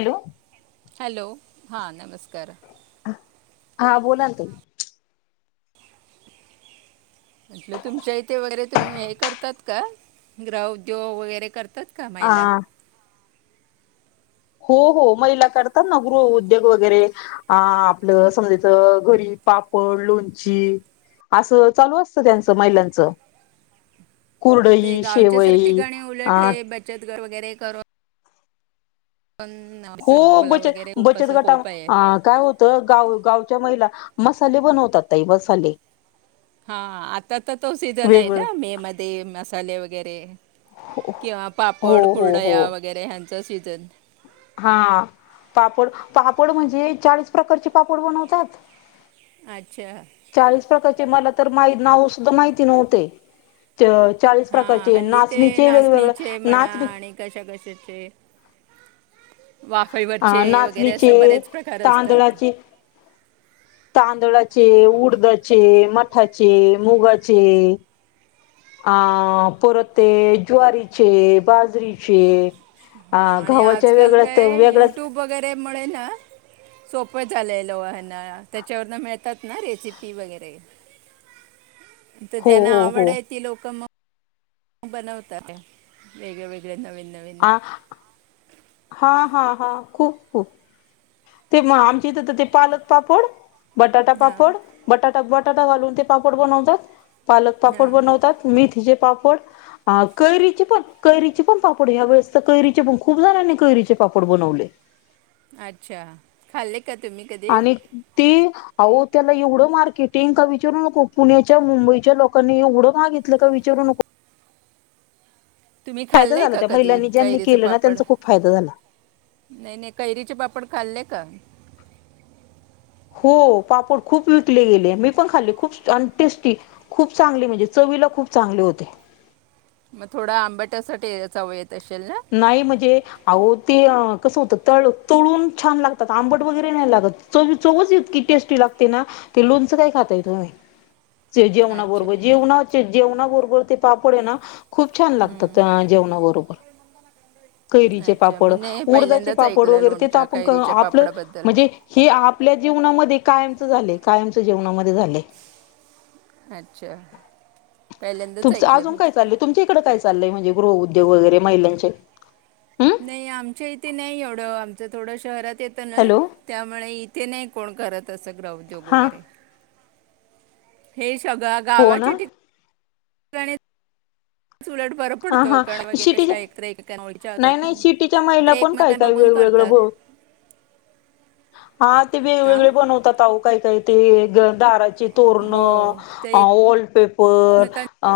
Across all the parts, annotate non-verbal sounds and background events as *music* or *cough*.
Hello hello हा नमस्कार. हा बोला ना ताई. म्हटलं तुमच्या इथे वगैरे तुम्ही हे करतात का ग्रह उद्योग वगैरे करत करतात का महिला. आ हो हो महिला करतात ना गृह उद्योग वगैरे आ आपलं समजायच घरी पापड लोणची असं चालू असतं त्यांचं महिलांचं. रिकामा ऑडिओ ते कुरडई गावच्या सारखी शेवई गाणे उलट अ हे बचत गट वैगरे करून. हो असं उद्योगाला बचत वगैरे खूप बचत असं गटा कोप आहे अ काय होतं गाव गावच्या महिला मसाले बनवतात ताई मसाले. हा आता तर तो सिझन आहे वेगवेग ना मे मध्ये मसाले वगैरे. किंवा हो पापड हो हो कुरडया वगैरे ह्यांच सीजन.. हा. पापड पापड म्हणजे चाळीस प्रकारचे पापड बनवतात. अच्छा. चाळीस प्रकारचे मला तर मा नाव सुद्धा माहिती नव्हते. चाळीस हा प्रकारचे हल्ली ते नाचणीचे वेगवेगळे नाचणीचे म्हणा नाचणी आणि कशा कशाचे अ वाफेवरचे वगैरे नाचणीचे, असं बरेच प्रकार असतात तांदळाचे. तांदळाचे, उडदाचे, मठाचे, मुगाचे. अ परत ते ज्वारीचे बाजरीचे. अ ह आणि गव्हाच्या आजकाल वेगळ्या काय वेगळ्याच युट्यूब वगैरेमुळे ना.. सोपं झालेलो ना त्याच्यावर न मिळतात ना रेसिपी वगैरे. तर हो त्यांना हो आवड हो आहे ती लोक मग बनवताय वेगळे वेगळे नवीन. नवीन आ. हा हा हा खूप खूप ते म आमच्या इथ ते पालक पापड.. बटाटा हां पापड, बटाटा बटाटा घालून ते पापड बनवतात. पालक पापड हां बनवतात मेथीचे.. पापड कैरीचे पण कैरीचे पण पापड ह्यावेळीस तर कैरीचे पण खुपजनानी कैरीचे पापड बनवले. अच्छा खाल्ले. का तुम्ही कधी आणि ती अहो त्याला एवढं मार्केटिंग का विचारू नको पुण्याच्या मुंबईच्या लोकांनी एवढं मागितलं का विचारू नको. तुम्ही फायदा खाल्लय झाला का त्या कधी महिलांनी ज्यांनी कैरीच केलं ना पापड. त्यांचा खूप फायदा झाला नाही नाही कैरीचे पापड.. खाल्ले का? हो पापड खूप विकले गेले मी पण खाल्ली खूप अनटेस्टी खूप चांगली म्हणजे चवी खूप चांगले होते. रिकामा ऑडिओ मग थोडा आंबट्यासाठी *unintelligible* नाही म्हणजे आहो ते... कसं होतं तळ तळून छान लागतात आंबट वगैरे नाही लागत चवी चवच इतकी टेस्टी लागते ना. ते लोणचं काय खाताय तुम्ही? जेवणा अच्छा बरोबर जेवणा जेवणा बरोबर ते पापड आहे ना... खूप छान लागतात जेवणाबरोबर. रिकामा ऑडिओ कैरीचे पापड उडदाचे पापड वगैरे ते तर लोणच्या आपण कैरीच्या आपलं पापडाबद्दल म्हणजे हे आपल्या जे जेवणामध्ये कायमच झाले कायमच जेवणामध्ये झाले. अच्छा पहिल्यांदाच तुम ऐकलं अजून मी काय चालय तुमच्या इकडे काय चालय म्हणजे गृह उद्योग वगैरे महिलांचे? हम्म नाही आमच्या इथे नाही एवढं आमचं थोडं शहरात येतं ना हॅलो त्यामुळे इथे नाही कोण करत असं ग्रहद्योग हा वगैरे. हे सगळं हो ना गावाचे ठिका उलट बर हा पडतो हा कारण बे कशा शिटीच्या एकत एकेक ओळच्या नाही होतात ना ते एकमेकां बघू प्रभू. रिकामा ऑडिओ हा ते वेगवेगळे बनवतात आओ काय काय. ते दाराचे तोरण हो ते अ वॉलपेपर एकमेकांच्या अ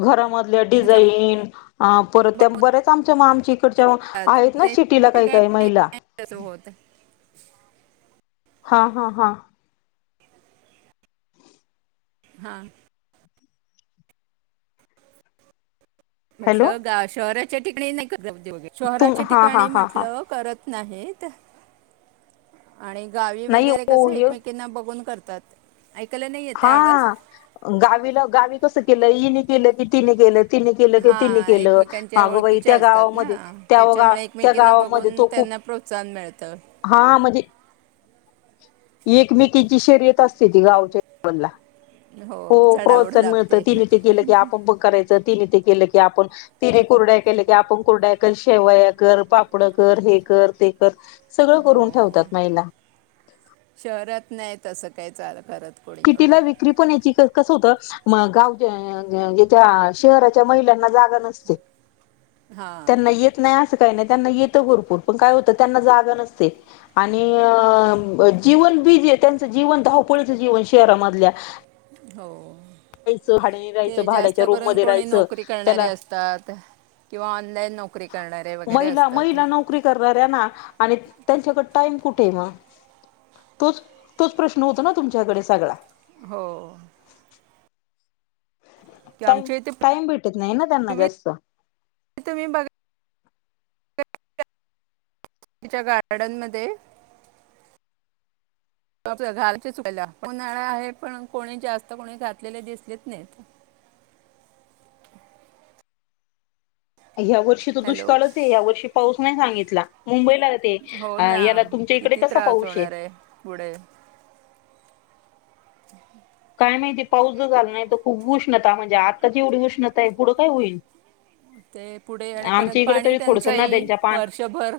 घरामधल्या डिझाईन परत बघून बरेच आमच्या मागे ड करतात आहेत ना ते शिटीला काही ठिकाणी काही महिला. नाही तसं होत हा हा हा. हा. हॅलो म्हटलं ग शहराच्या ठिकाणी नाही करत तुम शहराच्या हा हा ठिकाणी हा हा म्हटलं करत नाहीत आणि गावी नाही वगैरे हो कस हे एकमेकांना बघून करत तात. हा गावीला गावी कस केलं इईने केलं की तिने केलं ति केलं क तिने हा केलं एकमेकांच्या माग बाई ओळखीच्या त्या असतात ना गावामध्ये त्या त्याच्यामुळे त्या एकमेकींना गावामध्ये बघून तो खूप त्यांना प्रोत्साहन मिळतं. हा म्हजे *unintelligible* एकमेकीची शर्यत असते ती गावच्या जवला हो चढावड प्रोत्साहन मिळतं लागते तिने ते केलं की आपण पण करायचं तिने ते केल की आपण तिने करड्या के की आप कुरड्या कर शेवया कर पाप कर हे कर ते सगळं हो करून ठेवतात महीला. शहरात नाही तसं काय चालं करत. कोणी एवढे कितीला विक्री पण याचीत. कस होत म गावच्या शहराच्या महिलांना जागा नसते हां त्यांना येत नाही असं काही नाही त्यांना येत भरपूर पण काय होत त्यां जाग नसते आणि जीवन भी त्यांचं जीवन धवपोळीचं जीवन शहरामधल्या हो. यचं हाडनी राहायचं ते जास्त भाड्याच्या रूम करून मध्ये कोणी राहायचं नोकरी करणारे त्याना असतात किंवा ऑनलाईन नोकरी करणारे वगैरे महिला असतात महिला नोकरी करणारऱ्या ना आणि त्यांच्याकडे टाइम कुठे मग तोच तोच प्रश्न होतो ना तुमच्याकडे सगळा हो की टा आमच्या इथे टाईम भेटत नाही ना त्यांना पूर्वी जास्त. तुम्ही बघा तिच्या गार्डन मध्ये घालचे चुकला उन्हाळा आहे पण कोणी जास्त कोणी घातलेले दिसलेत नाहीत. *unintelligible* या वर्षी तो हॅलो दुष्काळच आहे या वर्षी पाऊस नाही सांगितला हो मुंबईला ना याला तुमच्या इकडे किती कसा त्रास पाऊश ये. होणार आहे पुढे *unintelligible* काय माहिती पाऊसच झाल नाही तर खूप उष्णता म्हणजे आताची एवढी उष्णता आहे पुढं काय होईल. ते पुढे आणि परर्यंत आमच्या इकडे पाणी तरी थोडसं त्यांचही नद्यांच्या पाण्या वर्षभर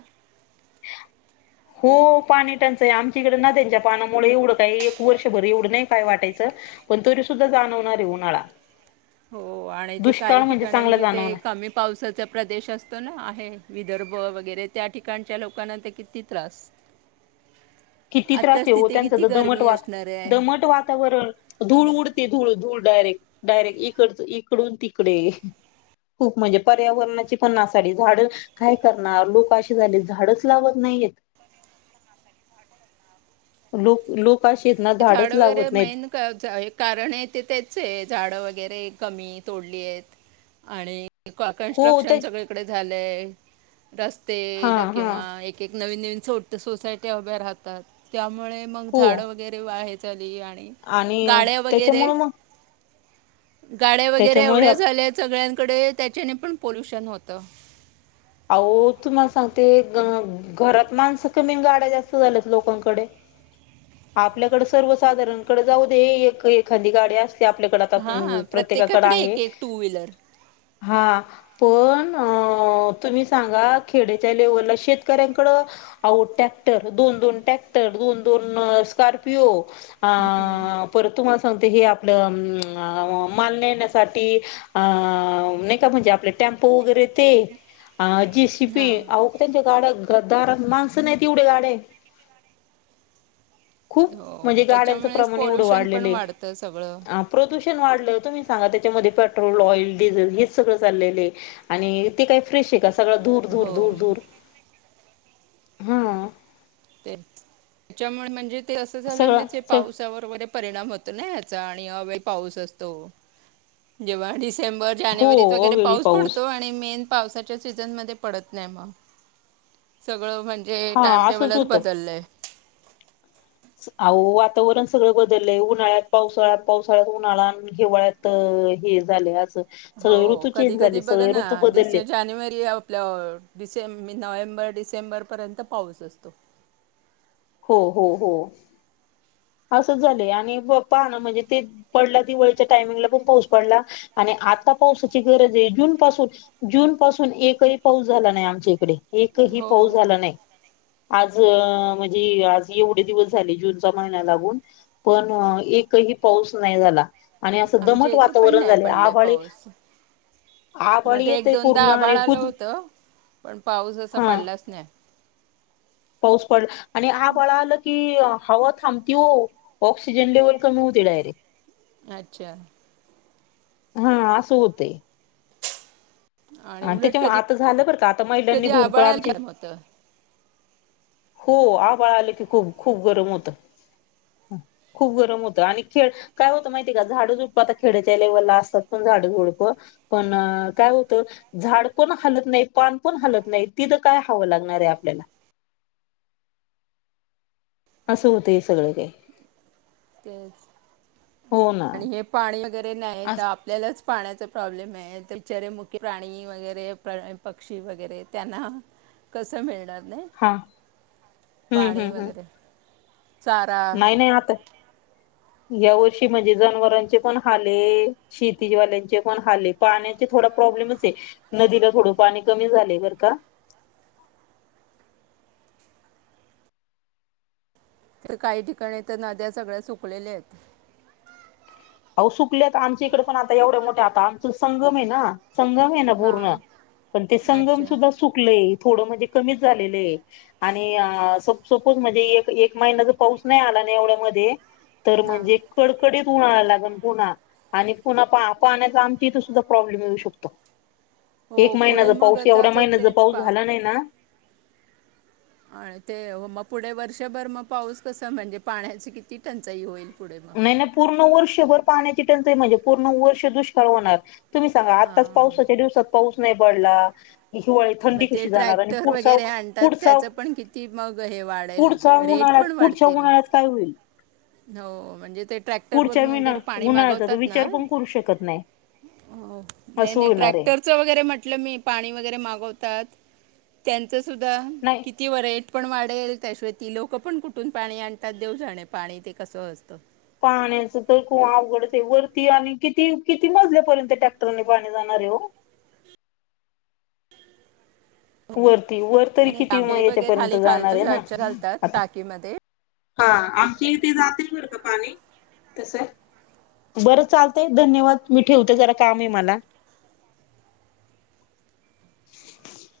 हो पाणी टंचाई आमच्या इकडे ना त्यांच्या पानामुळे एवढं काय एक वर्षभर एवढं नाही काय वाटायचं. पण तुरी सुद्धा जाणवणार आहे उन्हाळा. हो आणि ते काही दुष्काळ म्हणजे ठिकाणी चांगला जिथे जाणवणार कमी पावसाचा प्रदेश असतो ना आहे विदर्भ वगैरे त्या ठिकाणच्या लोकांना ते किती त्रास किती त्रास आत्ताच आहेव तिथे त्यांच किती द गरमी दमटवाद असणार आहे दमट वातावरण धूळ उड ते धूळ धूळ डायरेक्ट डायरेक्ट इकड इकडून तिकडे खूप म्हणजे पर्यावरणाची पण ना साडी झाड काय करणार लोक असे झाले झाडच लावत नाहीयेत क नासा झाड लोक लोक अशी आहेत ना झाडच झाडं वगैरे लावत नाहीत मेन कारण आहे ते त्याच आहे झाड वगैरे वगैरे कमी तोडली आहेत आणि हो ते कन्स्ट्रक्शन सगळीकडे झालंय रस्ते हा ल हा किंवा एक एक नवीन नवीन छोट सोसायटी अभ्या राहतात त्या मुळे मग हो झाड वगैरे वाहाय आली आणि गाड्या वगैरे त्याच्यामुळे मग गाड्या वगैरे त्याच्यामुळे ह्या एवढ्या झाल्या आहेत सगळ्यांकडे त्याच्याने पण पोलोल्युशन होतं अह तुम्हाला सांगते घरात माणसं कमी गाड्या जास्त झाल्यात लोकांकडे आपल्याकडे सर्वसाधारणकडे जाऊ दे एक एखादी गाडी असते ते आपल्याकडे आता हां प्रत्येकाकडे आहे एक एक टू व्हीलर हा पण तुम्ही सांगा खेड्याच्या लेवलला शेतकऱ्यांकड आहो टॅक्टर दोन दोन टॅक्टर दोन दोन स्कारपिओ परत तुम्हाला सांगते हे आपलं. माल नण्यासाठी अ नाही का म्हणजे आपले टेम्पो वगैरे ते अ जी शिपी हां अह त्यांच गाड दार माणसं नाही तेवढे गडे हो त्याच्यामुळेच पॉल्युशन पण वाढतं सगळ हा प्रदूषण वाढलंत् सांगा त्याच्यामध्ये पेट्रोल ऑल डिझेल हेच सगळं चालले आहे आणि ते काही फ्रे श सगळं दूर दूर हो दूर दूर हा. ते त्याच्यामुळे म्हणजे ते असं झाल्यामुळे सगळा ते स पावसावर वगैरे परणाम होत याचा आणि अ पाऊस असतो जे्हा डिसेंबर हो जानेवारीत वगैरे अवेळी पाऊस पडतो आणि मेन पावसाच्या सीझनमध्ये पडत नाही मग सगळं म्हणजे हा असंच टाइमटेबलच बदलले अह वातावरण सगळं बदललंय उन्हाळ्यात पावसाळ पावसाळ्यात उन्हाळ्या हिवाळ्यात हे झाले असं हो सगळे ऋतू कधी चेंज कधी झाले बघ सगळे ना ऋतू बदललेत जानेवारी आपल्या डिसे म नोव्हेंबर डिसेंबर पर्यंत पाऊस असतो हो हो हो असं झालं आणि पाह ना म्हणजे ते पडला दिवळीच्या टायमिंगला पण पोहच पडला आणि आता पावसाची गरज आहे जून पासून जून पासून एकही पाऊस झाला नाही आमच्या इकडे एकही हो पाऊस झाला नाही आज म्हणजे आज एवढे दिवस झाले जूनच्या महिना्या लागून पण एकही पाऊस नाही झाला आणि असं आमच्या दमट इथे पण वातावरण नाही झाले पडलाय आभळी पाऊस आ पळी मध्ये एक ते दोनदा पूर्ण आणि आभाळ आलं कुद होतं पण पाऊस असा पडलाच नाही पाऊस पडला आणि आ बाळा आलं की हवा थांबती हो ऑक्सिजन लेवल कमी होते डायरेक्ट अच्छा हा असं होतय. आणि उलट त्याच्यामुळे कधी आता झालं बर का आता महिलांनी कधी भुरपूर आबाळाला आमची काम होतं हो आबाळ आलं की खूप खूप गरम होतं खूप गरम होत आणि खेळ काय होत माहितीय का झाड झुड आता खेडच्या लेवलला असतात पण पण काय होत झाड पण हलत नाही पा पण हत नाही त काय हवं लागणार आहे आपल्याला. *unintelligible* असं होतय सगळं काय. तेच आणि हे पाणी वगैरे नाही तर अस आपल्यालाच पाण्याचा प्रॉब्लेम आहे बचारे मुख्य प्राणी वगैरे पक्षी वगैरे त्यांना कसं मिळणार. नाही हा हम्म पाणी हम्म हम्म. वगैरे चारा नाही नाही आता या वर्षी म्हणजे जनावरांचे पण हले शेतीवाल्यांचे पण हले पाण्याचे थोड प्रॉब्लेम आहे नदीला थोडं पाणी कमी झाले बर का *unintelligible* तर काही ठिकाणी तर नद्या सगळ्या सुकलेल्या आहेत. अहो सुकल्यात आमच्या इकडे पण आता एवढ्या मोठ्या आता आमच संगम आहे ना संगम आहे ना पूर्ण हां पण ते संगम अच्छा सुद्धा सुकले थोड म्हणजे कमीच झाले आणि सपोज म्हणजे महिना पाऊस नाही आला व तर हां म्हणजे कडकडीत उ्हा पुन्हा आणि पुन्हा पाहण्याचा आमच्या इथ सुद्धा प्रॉब्लेम येऊ शकतो हो एक पुढे महिन्याचा मग पाऊस आता एवढ्या ते- महिन्याचा तेच पाऊस पा झाला नाही ना आणि ते मग पुढे वर्षभर मग पाऊस कस म्हणजे पाण्याची किती टंचाई होईल पुढे नाही मग नाही पूर्ण वर्षभर पाण्याची टंचाई म्हणजे पूर्ण वर्ष दुष्काळ होणार तुम्ही सांगा आत्ताच हां पावसाच्या दिवसात पाऊस नाही पडला हिवाळी मग थंडी ते कशी जाणार आणि ट्रॅक्टर पुढचा वगैरे आणतात पुढचा त्याचं पण किती मग हे वाढेल रेट पुढचान पण पुढच्या वाढतील मनळ्यास काय होईल हो म्हणजे ते ट्रॅक्टर पुढच्या वून विना वगैरे पाणी उन्हाळ्याचा तर मागवतात ना विचार पण करू शकत नाही हो नाही असं नाही होणार आहे ट्रॅक्टरच वगैरे म्हटलं मी पाणी वगैरे मागवतात त्यांचं सुद्धा नाही किती वर आहे पण वाढेल त्याशिवाय ती लोकं पण कुठून पाणी आणतात देव जाणे पाणी ते कसं असतं पाण्याच तर खूप अवघडच आहे वरती आणि किती किती मजल्यापर्यंत ट्रॅक्टरने पाणी जाणार आहे हो *inaudible* वरती वर नाही तरी नाही, कितीमा तांबे वगैरे याच्यापर्यंत खाली जाणार खालच्या आहे ना साईडच्या घालतात आता टाकीमध्ये हा आमच्या इथे जाते बर का पाणी तस बरं चालतंय धन्यवाद मी ठेवते जरा काम आहे मला *inaudible*